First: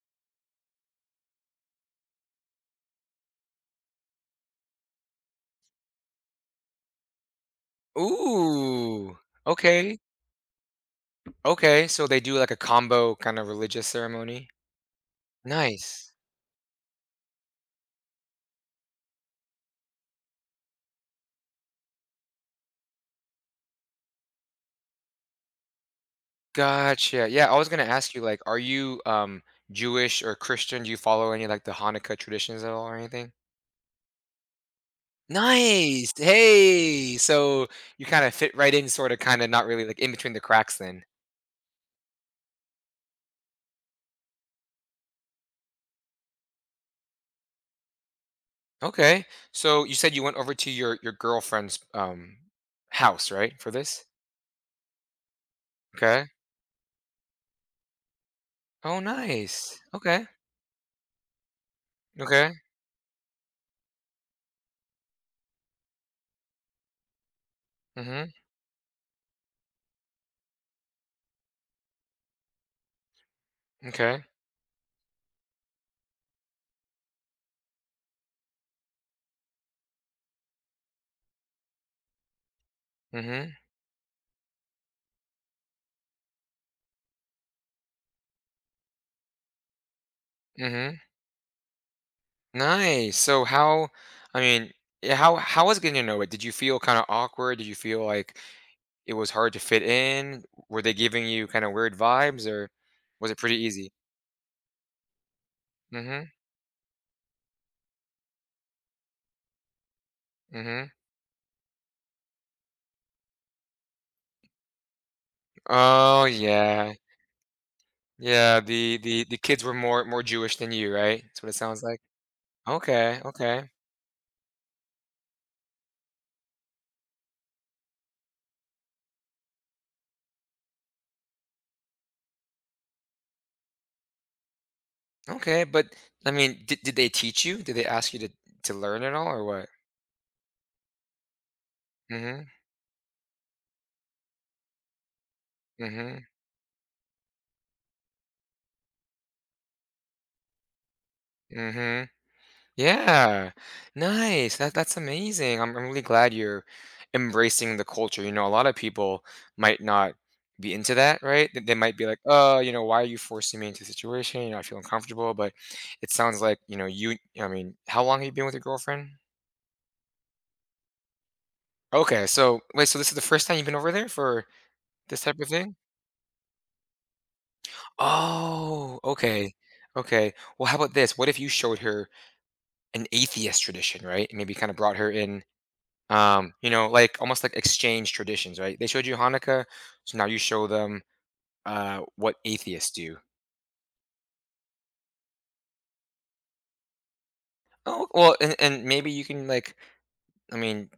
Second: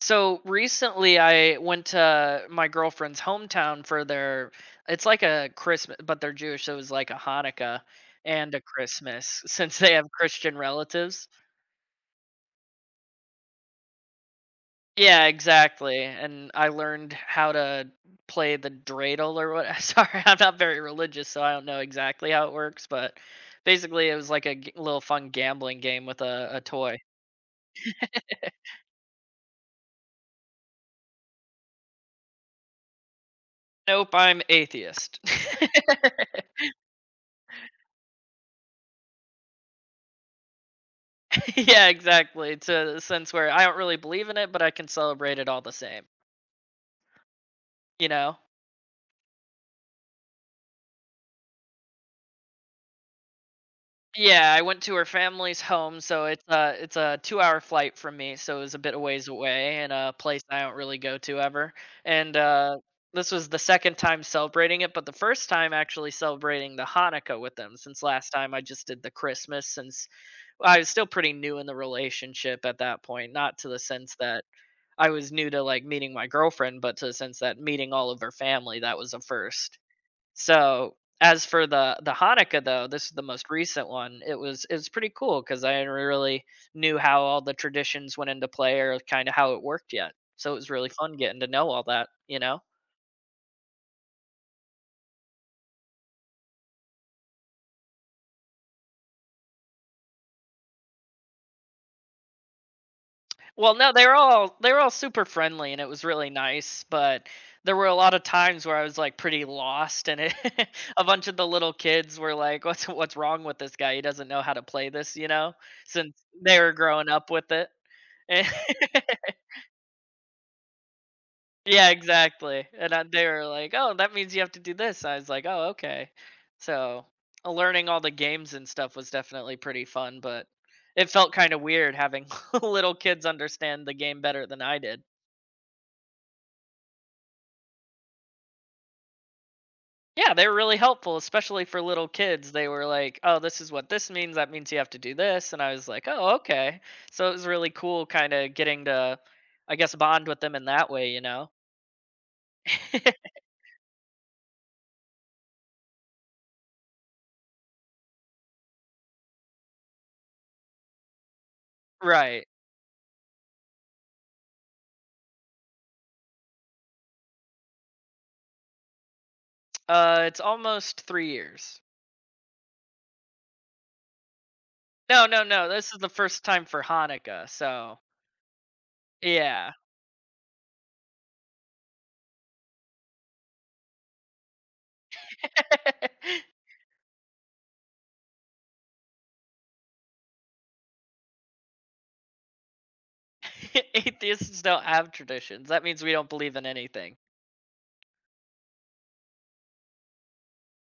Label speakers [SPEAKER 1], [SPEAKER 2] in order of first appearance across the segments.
[SPEAKER 1] So recently, I went to my girlfriend's hometown for their. It's like a Christmas, but they're Jewish, so it was like a Hanukkah and a
[SPEAKER 2] Ooh,
[SPEAKER 1] Christmas since they
[SPEAKER 2] okay.
[SPEAKER 1] have Christian relatives.
[SPEAKER 2] Okay, so they do like a combo kind of religious ceremony.
[SPEAKER 1] Yeah, exactly.
[SPEAKER 2] Nice.
[SPEAKER 1] And I learned how to play the dreidel or what. Sorry, I'm not very religious, so I don't know exactly how it works, but basically, it was like a little fun gambling game with a toy.
[SPEAKER 2] Gotcha. Yeah, I was gonna ask you, like, are you Jewish or Christian? Do you follow any like the Hanukkah traditions at all or anything?
[SPEAKER 1] Nope, I'm atheist.
[SPEAKER 2] Nice. Hey, so you kind of fit right in, sort of, kind of, not really like in between the cracks then.
[SPEAKER 1] Yeah, exactly. To the sense where I don't really believe in it, but I can celebrate it all the same. You know?
[SPEAKER 2] Okay. So you said you went over to your girlfriend's house, right, for this?
[SPEAKER 1] Yeah, I went to her family's home,
[SPEAKER 2] Okay.
[SPEAKER 1] so it's a 2 hour flight from me, so it was a bit
[SPEAKER 2] Oh,
[SPEAKER 1] of ways away
[SPEAKER 2] nice.
[SPEAKER 1] and a
[SPEAKER 2] Okay.
[SPEAKER 1] place I don't really go to ever. And
[SPEAKER 2] Okay.
[SPEAKER 1] this was the second time celebrating it, but the first time actually celebrating the Hanukkah with them. Since last
[SPEAKER 2] Mm-hmm.
[SPEAKER 1] time I just did the Christmas, since well, I was still pretty new in the relationship at that point, not to the sense
[SPEAKER 2] Okay.
[SPEAKER 1] that I was new to like meeting my girlfriend, but to since that meeting all of her family, that was a first. So as for the Hanukkah though, this is the most
[SPEAKER 2] Mm-hmm.
[SPEAKER 1] recent one. It was pretty cool because I really knew how all the traditions went into play or kind of how it worked yet. So it was really
[SPEAKER 2] Mhm.
[SPEAKER 1] fun getting to know all that.
[SPEAKER 2] Nice. So I mean, yeah, how was getting to know it? Did you feel kind of awkward? Did you feel like it was hard to fit in? Were they giving you kind of weird vibes or was it pretty
[SPEAKER 1] Well,
[SPEAKER 2] easy?
[SPEAKER 1] no, they were all super friendly and it was really
[SPEAKER 2] Mhm.
[SPEAKER 1] nice, but there were a lot of times where I was like pretty lost and it,
[SPEAKER 2] Mhm.
[SPEAKER 1] a bunch of the little kids were like, "What's wrong with this guy? He doesn't know how to play this, you know?" Since
[SPEAKER 2] Oh
[SPEAKER 1] they were
[SPEAKER 2] yeah.
[SPEAKER 1] growing up with it.
[SPEAKER 2] Yeah, the kids were more Jewish than you, right? That's what it sounds
[SPEAKER 1] Yeah,
[SPEAKER 2] like.
[SPEAKER 1] exactly. And I,
[SPEAKER 2] Okay,
[SPEAKER 1] they were
[SPEAKER 2] okay.
[SPEAKER 1] like, "Oh, that means you have to do this." I was like, "Oh, okay." So, learning all the games and stuff was definitely pretty fun, but it felt kind of weird having little kids understand the game better than I did.
[SPEAKER 2] Okay, but I mean, did they teach you? Did they ask you to learn it all or what?
[SPEAKER 1] Yeah, they were really helpful, especially for little
[SPEAKER 2] Mhm.
[SPEAKER 1] kids. They were like, "Oh, this is what this means. That means you have to do this." And I was like,
[SPEAKER 2] Mhm.
[SPEAKER 1] "Oh, okay." So it was really cool kind of getting to, I guess, bond with them in that way, you know.
[SPEAKER 2] Mhm. Yeah, nice. That's amazing. I'm really glad you're embracing the culture. You know, a lot of people might not be into that, right? They might be like,
[SPEAKER 1] Right.
[SPEAKER 2] "Oh, you know, why are you forcing me into a situation? You know, I feel uncomfortable." But it sounds like, how long have you been with your girlfriend?
[SPEAKER 1] It's almost 3 years.
[SPEAKER 2] Okay, so wait, so this is the first time you've been over there for this
[SPEAKER 1] No,
[SPEAKER 2] type
[SPEAKER 1] no,
[SPEAKER 2] of
[SPEAKER 1] no.
[SPEAKER 2] thing?
[SPEAKER 1] This is the first time for Hanukkah, so
[SPEAKER 2] Oh, okay.
[SPEAKER 1] yeah.
[SPEAKER 2] Okay. Well, how about this? What if you showed her an atheist tradition, right? And maybe kind of brought her in you know, like almost like exchange traditions, right? They showed you Hanukkah, so now you show them what atheists do.
[SPEAKER 1] Atheists don't have traditions. That means we don't believe in anything.
[SPEAKER 2] Oh well, and maybe you can like, i mean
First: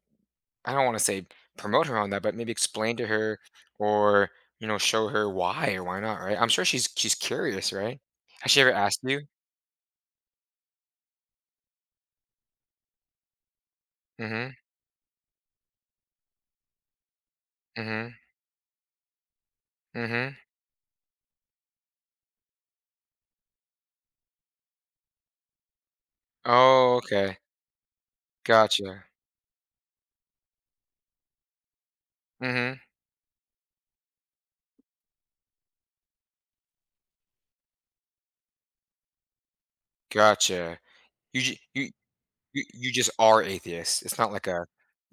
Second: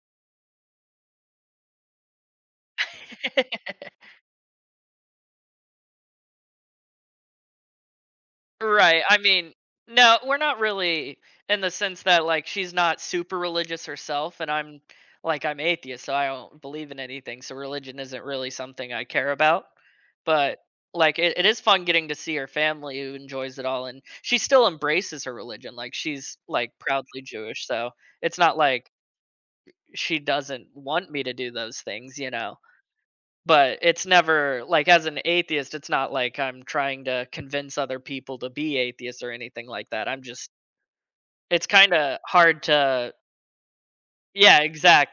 [SPEAKER 2] I don't want to say promote her on that, but maybe explain to her, or you know, show her why or why not, right? I'm sure she's curious, right? Has she ever asked
[SPEAKER 1] Right. I
[SPEAKER 2] you?
[SPEAKER 1] mean, no, we're not really in the sense that like she's not super religious herself, and
[SPEAKER 2] Mm-hmm.
[SPEAKER 1] I'm like I'm atheist, so I don't believe in anything. So religion
[SPEAKER 2] Mm-hmm.
[SPEAKER 1] isn't really something I care about.
[SPEAKER 2] Mm-hmm.
[SPEAKER 1] But like it is fun getting to see her family who enjoys it all, and she still embraces her religion. Like she's like
[SPEAKER 2] Oh,
[SPEAKER 1] proudly
[SPEAKER 2] okay.
[SPEAKER 1] Jewish, so it's not like
[SPEAKER 2] Gotcha.
[SPEAKER 1] she doesn't want me to do those things, you know.
[SPEAKER 2] Mm-hmm.
[SPEAKER 1] But it's never like, as an atheist, it's not like I'm trying to convince other people to be atheists or anything like that. I'm just,
[SPEAKER 2] Gotcha. you, ju-
[SPEAKER 1] it's
[SPEAKER 2] you
[SPEAKER 1] kind of
[SPEAKER 2] You
[SPEAKER 1] hard
[SPEAKER 2] you just
[SPEAKER 1] to,
[SPEAKER 2] are atheist. It's not like
[SPEAKER 1] yeah,
[SPEAKER 2] a—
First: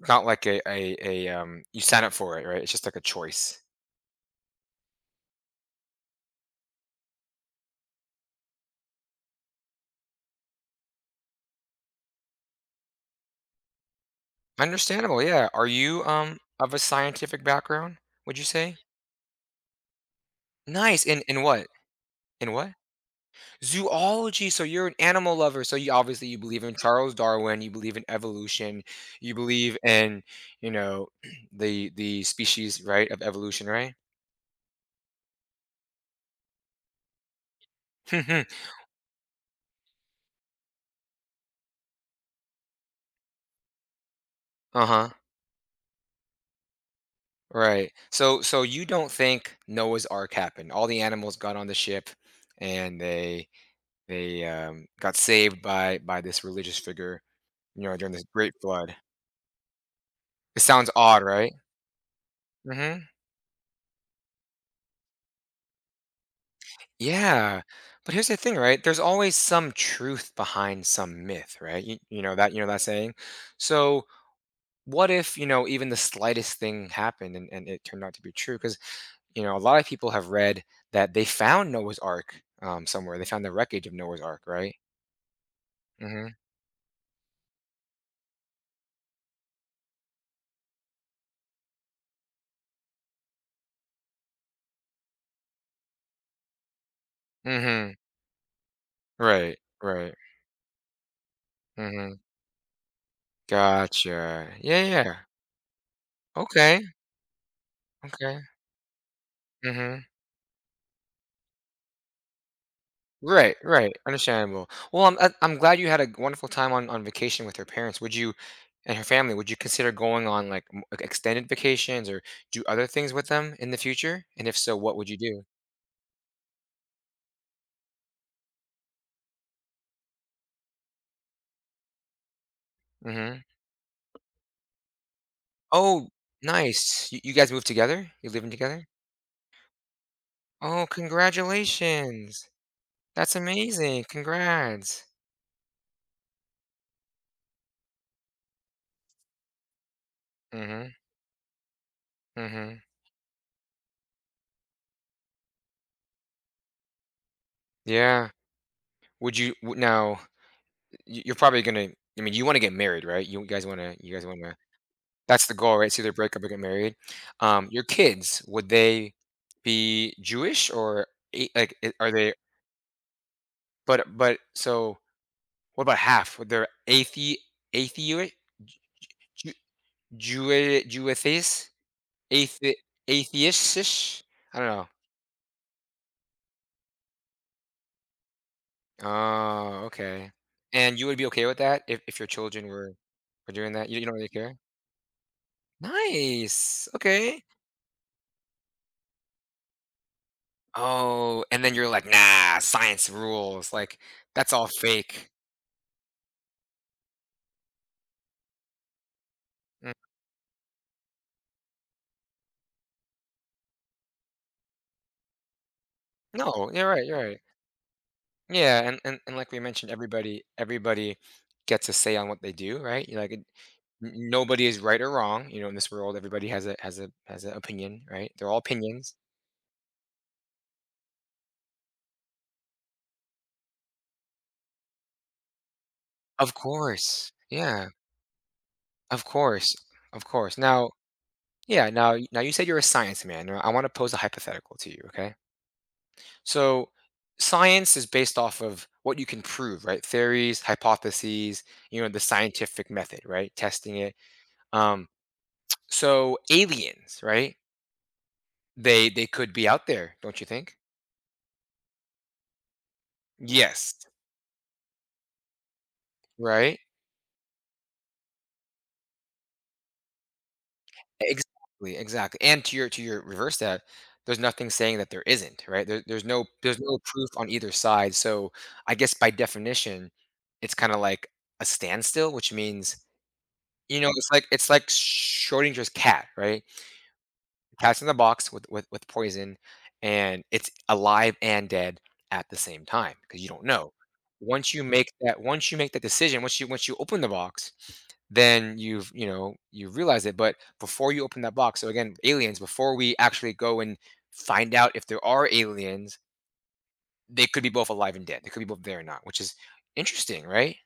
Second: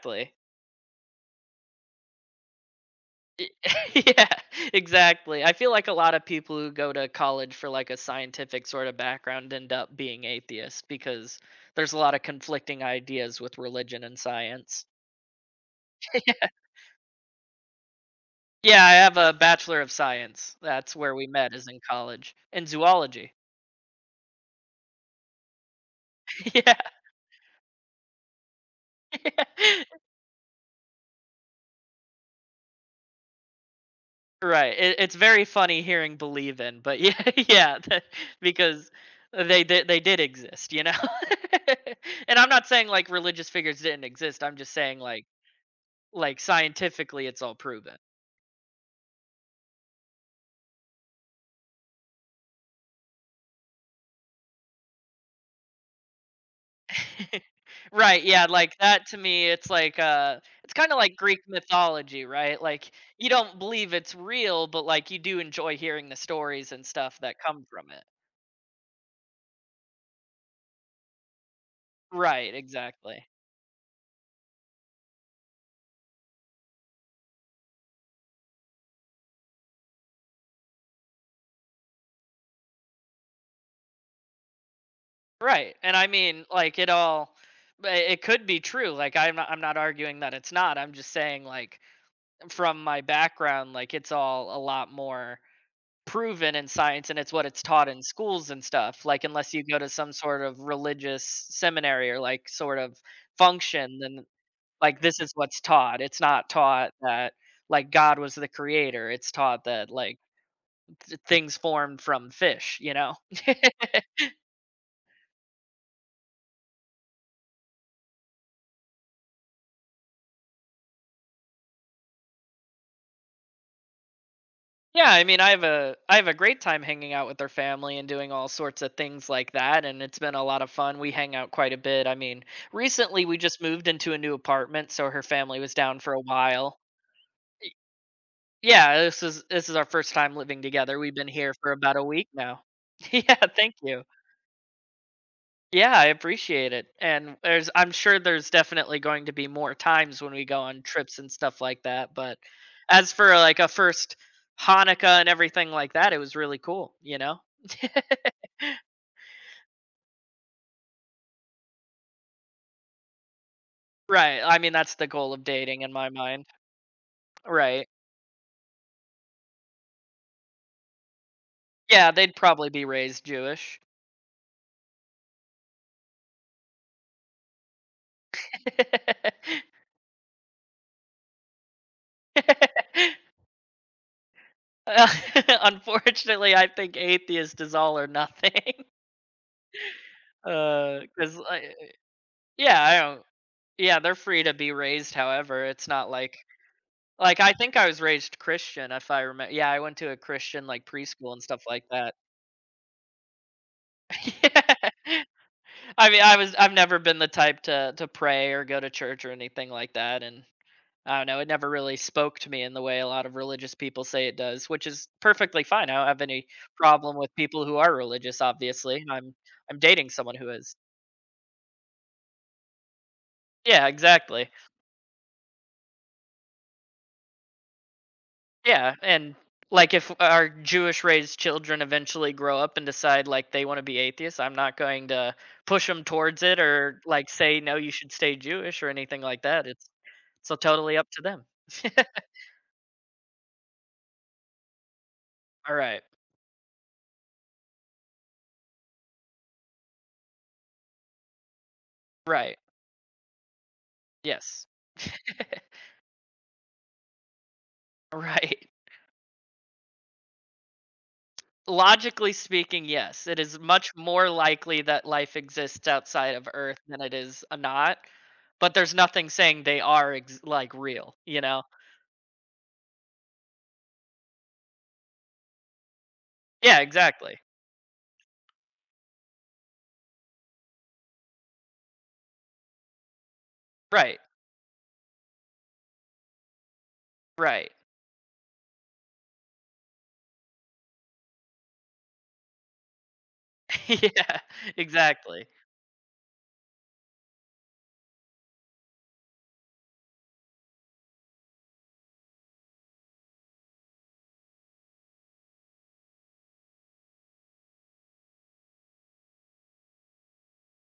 [SPEAKER 2] it's Right. not like a, you sign up for it, right? It's just like a choice.
[SPEAKER 1] Yeah, exactly. I feel like a lot of people who go to college for like a scientific sort of background end up being atheists because there's a lot of conflicting ideas with religion and science.
[SPEAKER 2] Understandable, yeah. Are you,
[SPEAKER 1] Yeah,
[SPEAKER 2] of a scientific background, would you say?
[SPEAKER 1] yeah. I have a bachelor of science. That's
[SPEAKER 2] Nice,
[SPEAKER 1] where we
[SPEAKER 2] in
[SPEAKER 1] met,
[SPEAKER 2] what?
[SPEAKER 1] is in college,
[SPEAKER 2] In
[SPEAKER 1] in
[SPEAKER 2] what?
[SPEAKER 1] zoology.
[SPEAKER 2] Zoology, so you're an animal lover, so you obviously you believe in
[SPEAKER 1] Yeah.
[SPEAKER 2] Charles Darwin, you believe in evolution, you believe in, you know, the species, right, of evolution, right?
[SPEAKER 1] Right. It, it's very funny hearing "believe in," but yeah, yeah, that, because they did exist, you know. And I'm not saying like religious figures didn't exist. I'm just saying
[SPEAKER 2] Uh-huh.
[SPEAKER 1] like scientifically, it's all
[SPEAKER 2] Right.
[SPEAKER 1] proven.
[SPEAKER 2] So so you don't think Noah's Ark happened. All the animals got on the ship and they got saved by this religious figure, you know, during
[SPEAKER 1] Right.
[SPEAKER 2] this
[SPEAKER 1] Yeah.
[SPEAKER 2] great
[SPEAKER 1] Like
[SPEAKER 2] flood.
[SPEAKER 1] that to me, it's like
[SPEAKER 2] It
[SPEAKER 1] it's
[SPEAKER 2] sounds
[SPEAKER 1] kind of like
[SPEAKER 2] odd,
[SPEAKER 1] Greek
[SPEAKER 2] right?
[SPEAKER 1] mythology, right? Like
[SPEAKER 2] Hmm.
[SPEAKER 1] you don't believe it's real, but like you do enjoy hearing the stories and stuff that
[SPEAKER 2] Yeah.
[SPEAKER 1] come from it.
[SPEAKER 2] But here's the thing, right? There's always some truth behind some myth, right?
[SPEAKER 1] Right.
[SPEAKER 2] You know that saying.
[SPEAKER 1] Exactly.
[SPEAKER 2] So what if, you know, even the slightest thing happened and it turned out to be true? Because you know, a lot of people have read that they found Noah's Ark somewhere. They found the wreckage of Noah's Ark, right?
[SPEAKER 1] Right. And I
[SPEAKER 2] Hmm.
[SPEAKER 1] mean, like it all, it could be true. Like I'm not arguing that it's not. I'm just saying like from my background, like it's all a lot more proven in science and it's what it's taught
[SPEAKER 2] Hmm.
[SPEAKER 1] in schools and stuff. Like unless
[SPEAKER 2] Right.
[SPEAKER 1] you go to some
[SPEAKER 2] Right.
[SPEAKER 1] sort of religious
[SPEAKER 2] mm
[SPEAKER 1] seminary
[SPEAKER 2] hmm
[SPEAKER 1] or like sort of function, then
[SPEAKER 2] Gotcha. Yeah.
[SPEAKER 1] like
[SPEAKER 2] Yeah. Yeah.
[SPEAKER 1] this is what's taught. It's not
[SPEAKER 2] Okay.
[SPEAKER 1] taught that like God was
[SPEAKER 2] Okay.
[SPEAKER 1] the creator. It's taught
[SPEAKER 2] mm
[SPEAKER 1] that
[SPEAKER 2] hmm
[SPEAKER 1] like things formed from fish, you know?
[SPEAKER 2] Right. Right. Understandable. Well, I'm glad you had a wonderful time on vacation with her parents. Would you and her family— would you consider going on like m- like, extended vacations or do other things with them in the future? And if so, what would
[SPEAKER 1] Yeah,
[SPEAKER 2] you
[SPEAKER 1] I mean,
[SPEAKER 2] do?
[SPEAKER 1] I have a great time hanging out with her family and doing all sorts of things like that, and it's been a lot of fun. We hang out quite a bit. I mean,
[SPEAKER 2] Mm
[SPEAKER 1] recently we
[SPEAKER 2] hmm
[SPEAKER 1] just moved into a new apartment, so her family was down
[SPEAKER 2] Oh,
[SPEAKER 1] for a while.
[SPEAKER 2] nice. You guys moved
[SPEAKER 1] Y-
[SPEAKER 2] together? You're living together?
[SPEAKER 1] Yeah, this is our first time living
[SPEAKER 2] Oh,
[SPEAKER 1] together. We've been here for about a week
[SPEAKER 2] congratulations.
[SPEAKER 1] now. Yeah,
[SPEAKER 2] That's
[SPEAKER 1] thank you.
[SPEAKER 2] amazing. Congrats.
[SPEAKER 1] Yeah, I appreciate it. And there's, I'm sure there's definitely going to be more times when we go on
[SPEAKER 2] Mhm,
[SPEAKER 1] trips and stuff like that, but
[SPEAKER 2] mhm.
[SPEAKER 1] as for like a first Hanukkah and everything like that, it was really cool, you know?
[SPEAKER 2] Yeah. Would you w now, y you're probably gonna I mean, You wanna get married, right? You guys wanna— you guys
[SPEAKER 1] Right,
[SPEAKER 2] wanna—
[SPEAKER 1] I mean, that's the goal of
[SPEAKER 2] that's the goal,
[SPEAKER 1] dating
[SPEAKER 2] right?
[SPEAKER 1] in
[SPEAKER 2] It's
[SPEAKER 1] my
[SPEAKER 2] either break up
[SPEAKER 1] mind.
[SPEAKER 2] or get married. Your
[SPEAKER 1] Right.
[SPEAKER 2] kids, would they be Jewish or a— like, I
[SPEAKER 1] Yeah,
[SPEAKER 2] are they
[SPEAKER 1] they'd probably be raised Jewish.
[SPEAKER 2] but so what about half? Would they're athe— atheist? Jew Jew Jew atheist? Athe— atheist-ish? I don't know.
[SPEAKER 1] Uh, Unfortunately, I think atheist is all or nothing,
[SPEAKER 2] Oh, okay. And you would be
[SPEAKER 1] 'cause
[SPEAKER 2] okay with
[SPEAKER 1] I,
[SPEAKER 2] that if your children
[SPEAKER 1] yeah, I don't,
[SPEAKER 2] were doing that? You,
[SPEAKER 1] yeah,
[SPEAKER 2] you don't
[SPEAKER 1] they're
[SPEAKER 2] really
[SPEAKER 1] free
[SPEAKER 2] care?
[SPEAKER 1] to be raised however, it's not like,
[SPEAKER 2] Nice.
[SPEAKER 1] like,
[SPEAKER 2] Okay.
[SPEAKER 1] I think I was raised Christian if I remember. Yeah, I went to a Christian, like, preschool and
[SPEAKER 2] Oh,
[SPEAKER 1] stuff
[SPEAKER 2] and then
[SPEAKER 1] like
[SPEAKER 2] you're like,
[SPEAKER 1] that.
[SPEAKER 2] nah, science rules. Like, that's all
[SPEAKER 1] Yeah.
[SPEAKER 2] fake.
[SPEAKER 1] I mean, I was, I've never been the type to pray or go to church or anything
[SPEAKER 2] Mm.
[SPEAKER 1] like that, and I don't know, it never really spoke to me in the way a lot of religious people say it does, which is perfectly fine. I don't have any
[SPEAKER 2] No, you're right,
[SPEAKER 1] problem
[SPEAKER 2] you're
[SPEAKER 1] with
[SPEAKER 2] right.
[SPEAKER 1] people who are religious,
[SPEAKER 2] Yeah, and,
[SPEAKER 1] obviously.
[SPEAKER 2] and,
[SPEAKER 1] I'm
[SPEAKER 2] and like we
[SPEAKER 1] I'm
[SPEAKER 2] mentioned,
[SPEAKER 1] dating someone
[SPEAKER 2] everybody
[SPEAKER 1] who is.
[SPEAKER 2] everybody gets a say on what they do, right? You're like it-
[SPEAKER 1] Yeah,
[SPEAKER 2] n-
[SPEAKER 1] exactly.
[SPEAKER 2] nobody is right or wrong. You know, in this world, everybody has a has a has an opinion, right? They're all
[SPEAKER 1] Yeah,
[SPEAKER 2] opinions.
[SPEAKER 1] and like if our Jewish raised children eventually grow up and decide like they want to be atheists, I'm not going to push them towards
[SPEAKER 2] Of
[SPEAKER 1] it or like
[SPEAKER 2] course.
[SPEAKER 1] say no
[SPEAKER 2] Yeah.
[SPEAKER 1] you should stay Jewish or anything
[SPEAKER 2] Of
[SPEAKER 1] like that.
[SPEAKER 2] course.
[SPEAKER 1] It's
[SPEAKER 2] Of
[SPEAKER 1] so
[SPEAKER 2] course. Now.
[SPEAKER 1] totally up to them.
[SPEAKER 2] Yeah, now now you said you're a science man. Now I want to pose a hypothetical to you, okay?
[SPEAKER 1] All right.
[SPEAKER 2] So science is based off of what you can prove, right? Theories, hypotheses, you know, the
[SPEAKER 1] Right.
[SPEAKER 2] scientific method, right? Testing it.
[SPEAKER 1] Yes.
[SPEAKER 2] Um so aliens, right?
[SPEAKER 1] Right.
[SPEAKER 2] They could be out there, don't you think?
[SPEAKER 1] Logically speaking, yes. It is much
[SPEAKER 2] Yes,
[SPEAKER 1] more likely that life exists outside of
[SPEAKER 2] right?
[SPEAKER 1] Earth than it is a not, but there's nothing saying they are like real, you know?
[SPEAKER 2] Exactly, exactly, and to your reverse that, there's nothing saying that there isn't, right? There, there's
[SPEAKER 1] Yeah,
[SPEAKER 2] no proof
[SPEAKER 1] exactly.
[SPEAKER 2] on either side, so I guess by definition, it's kind of like a standstill, which means you know
[SPEAKER 1] Right,
[SPEAKER 2] it's like Schrodinger's cat, right?
[SPEAKER 1] right.
[SPEAKER 2] Cast in the box with, with poison, and it's alive and dead at the same time because you don't know.
[SPEAKER 1] Yeah, exactly.
[SPEAKER 2] Once you make that decision, once you open the box, then you've, you know, you realize it. But before you open that box— so again, aliens, before we actually go and find out if there are aliens, they could be both alive and dead, they could be both there or not, which is interesting, right?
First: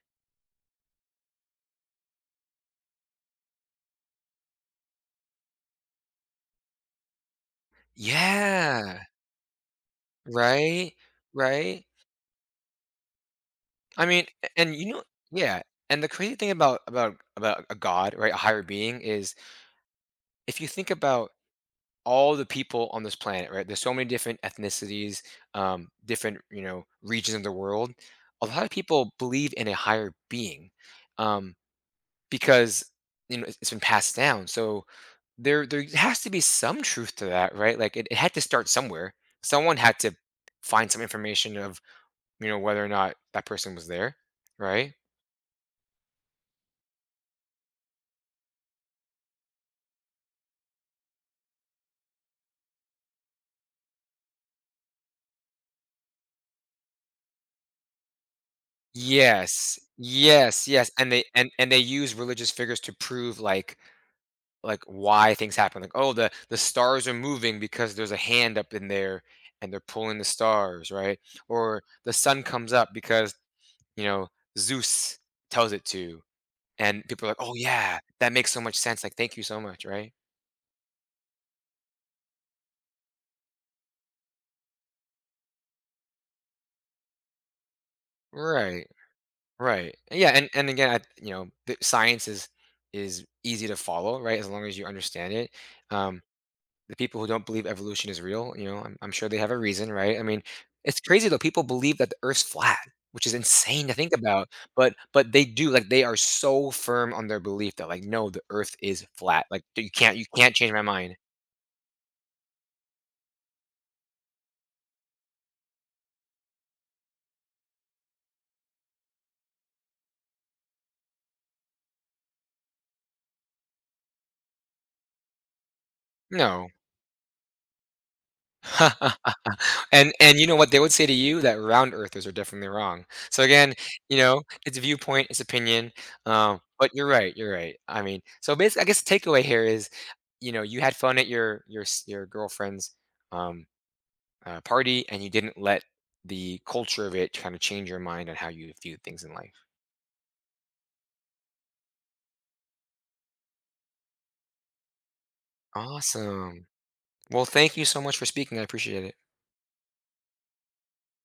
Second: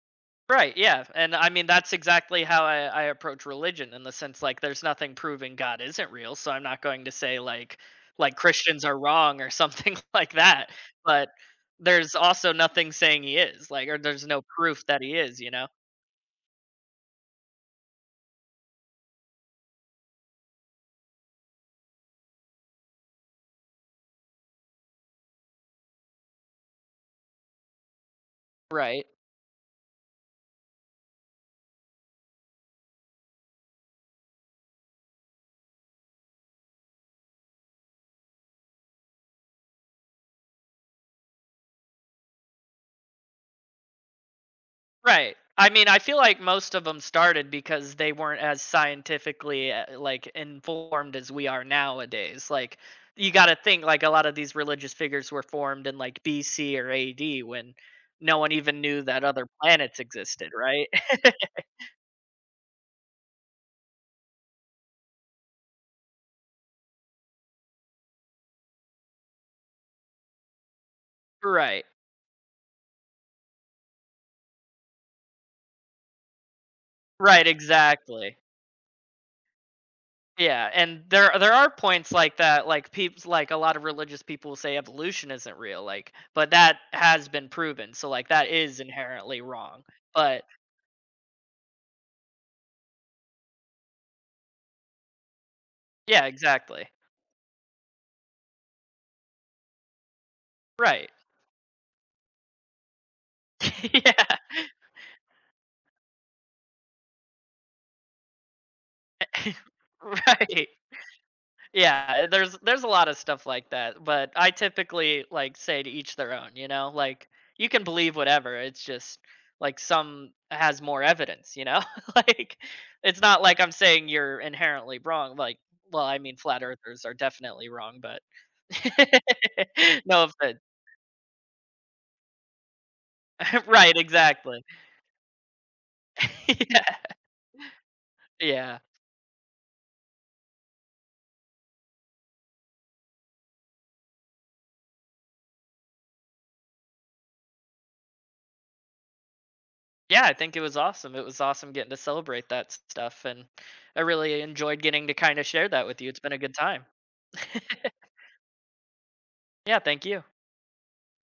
[SPEAKER 1] Right, yeah. And I mean, that's exactly how I approach religion in the sense like there's nothing proving God isn't real. So I'm not going to say like Christians are
[SPEAKER 2] Yeah,
[SPEAKER 1] wrong or something like that.
[SPEAKER 2] right,
[SPEAKER 1] But
[SPEAKER 2] right.
[SPEAKER 1] there's also nothing saying he is, like, or
[SPEAKER 2] I mean,
[SPEAKER 1] there's no
[SPEAKER 2] a— and
[SPEAKER 1] proof
[SPEAKER 2] you know,
[SPEAKER 1] that he is, you
[SPEAKER 2] yeah,
[SPEAKER 1] know?
[SPEAKER 2] and the crazy thing about about a god, right, a higher being, is if you think about all the people on this planet, right, there's so many different ethnicities, different, you know, regions of the world. A lot of
[SPEAKER 1] Right.
[SPEAKER 2] people believe in a higher being, um, because, you know, it's been passed down, so there has to be some truth to that, right? Like, it had to start somewhere. Someone had to find some information of, you know, whether or not that person was there, right?
[SPEAKER 1] Right. I mean, I feel like most of them started because they weren't as scientifically like informed as we are nowadays. Like you got to think like a lot of these religious figures were formed in like BC or AD when no one even knew that other
[SPEAKER 2] Yes,
[SPEAKER 1] planets existed,
[SPEAKER 2] yes,
[SPEAKER 1] right?
[SPEAKER 2] yes, and they use religious figures to prove like why things happen. Like, oh, the stars are moving because there's a hand up in there and they're pulling the stars, right? Or
[SPEAKER 1] Right.
[SPEAKER 2] the sun comes up because, you know, Zeus tells it to, and people are like,
[SPEAKER 1] Right,
[SPEAKER 2] oh yeah, that
[SPEAKER 1] exactly.
[SPEAKER 2] makes so much sense. Like, thank you so much, right?
[SPEAKER 1] Yeah, and there are points like that like people, like a lot of religious people say evolution isn't real like, but that has been proven. So like that is
[SPEAKER 2] Right,
[SPEAKER 1] inherently wrong.
[SPEAKER 2] right, yeah,
[SPEAKER 1] But
[SPEAKER 2] and again, I, you know, the science is easy to follow, right? As long as you understand it. Um,
[SPEAKER 1] yeah, exactly.
[SPEAKER 2] the people who don't believe evolution is real, you know, I'm sure they have a reason, right? I mean, it's
[SPEAKER 1] Right.
[SPEAKER 2] crazy though. People believe that the Earth's flat, which is insane to think
[SPEAKER 1] Yeah.
[SPEAKER 2] about. But they do, like, they are so firm on their belief that like no, the Earth is flat. Like you can't
[SPEAKER 1] Right.
[SPEAKER 2] change my mind.
[SPEAKER 1] Yeah, there's a lot of stuff like that, but I typically, like, say to each their own, you know? Like, you can believe whatever, it's just, like, some has more evidence, you know? Like, it's not like I'm saying you're inherently wrong, like well, I mean, flat
[SPEAKER 2] No.
[SPEAKER 1] earthers are definitely wrong, but no
[SPEAKER 2] And you know
[SPEAKER 1] offense.
[SPEAKER 2] what they would say to you? That round earthers are definitely wrong. So again,
[SPEAKER 1] Right,
[SPEAKER 2] you know,
[SPEAKER 1] exactly.
[SPEAKER 2] it's viewpoint, it's opinion.
[SPEAKER 1] Yeah,
[SPEAKER 2] But you're right, you're right. I mean, so
[SPEAKER 1] yeah.
[SPEAKER 2] basically, I guess the takeaway here is, you know, you had fun at your s- your girlfriend's um, party, and you didn't let the culture of it kind of change your mind on how you view things in life.
[SPEAKER 1] Yeah, I think it was awesome. It was awesome getting to celebrate that stuff, and I really enjoyed getting to kind of share that with you. It's been a good
[SPEAKER 2] Awesome.
[SPEAKER 1] time.
[SPEAKER 2] Well, thank you so much for speaking. I appreciate it.
[SPEAKER 1] Yeah, thank you.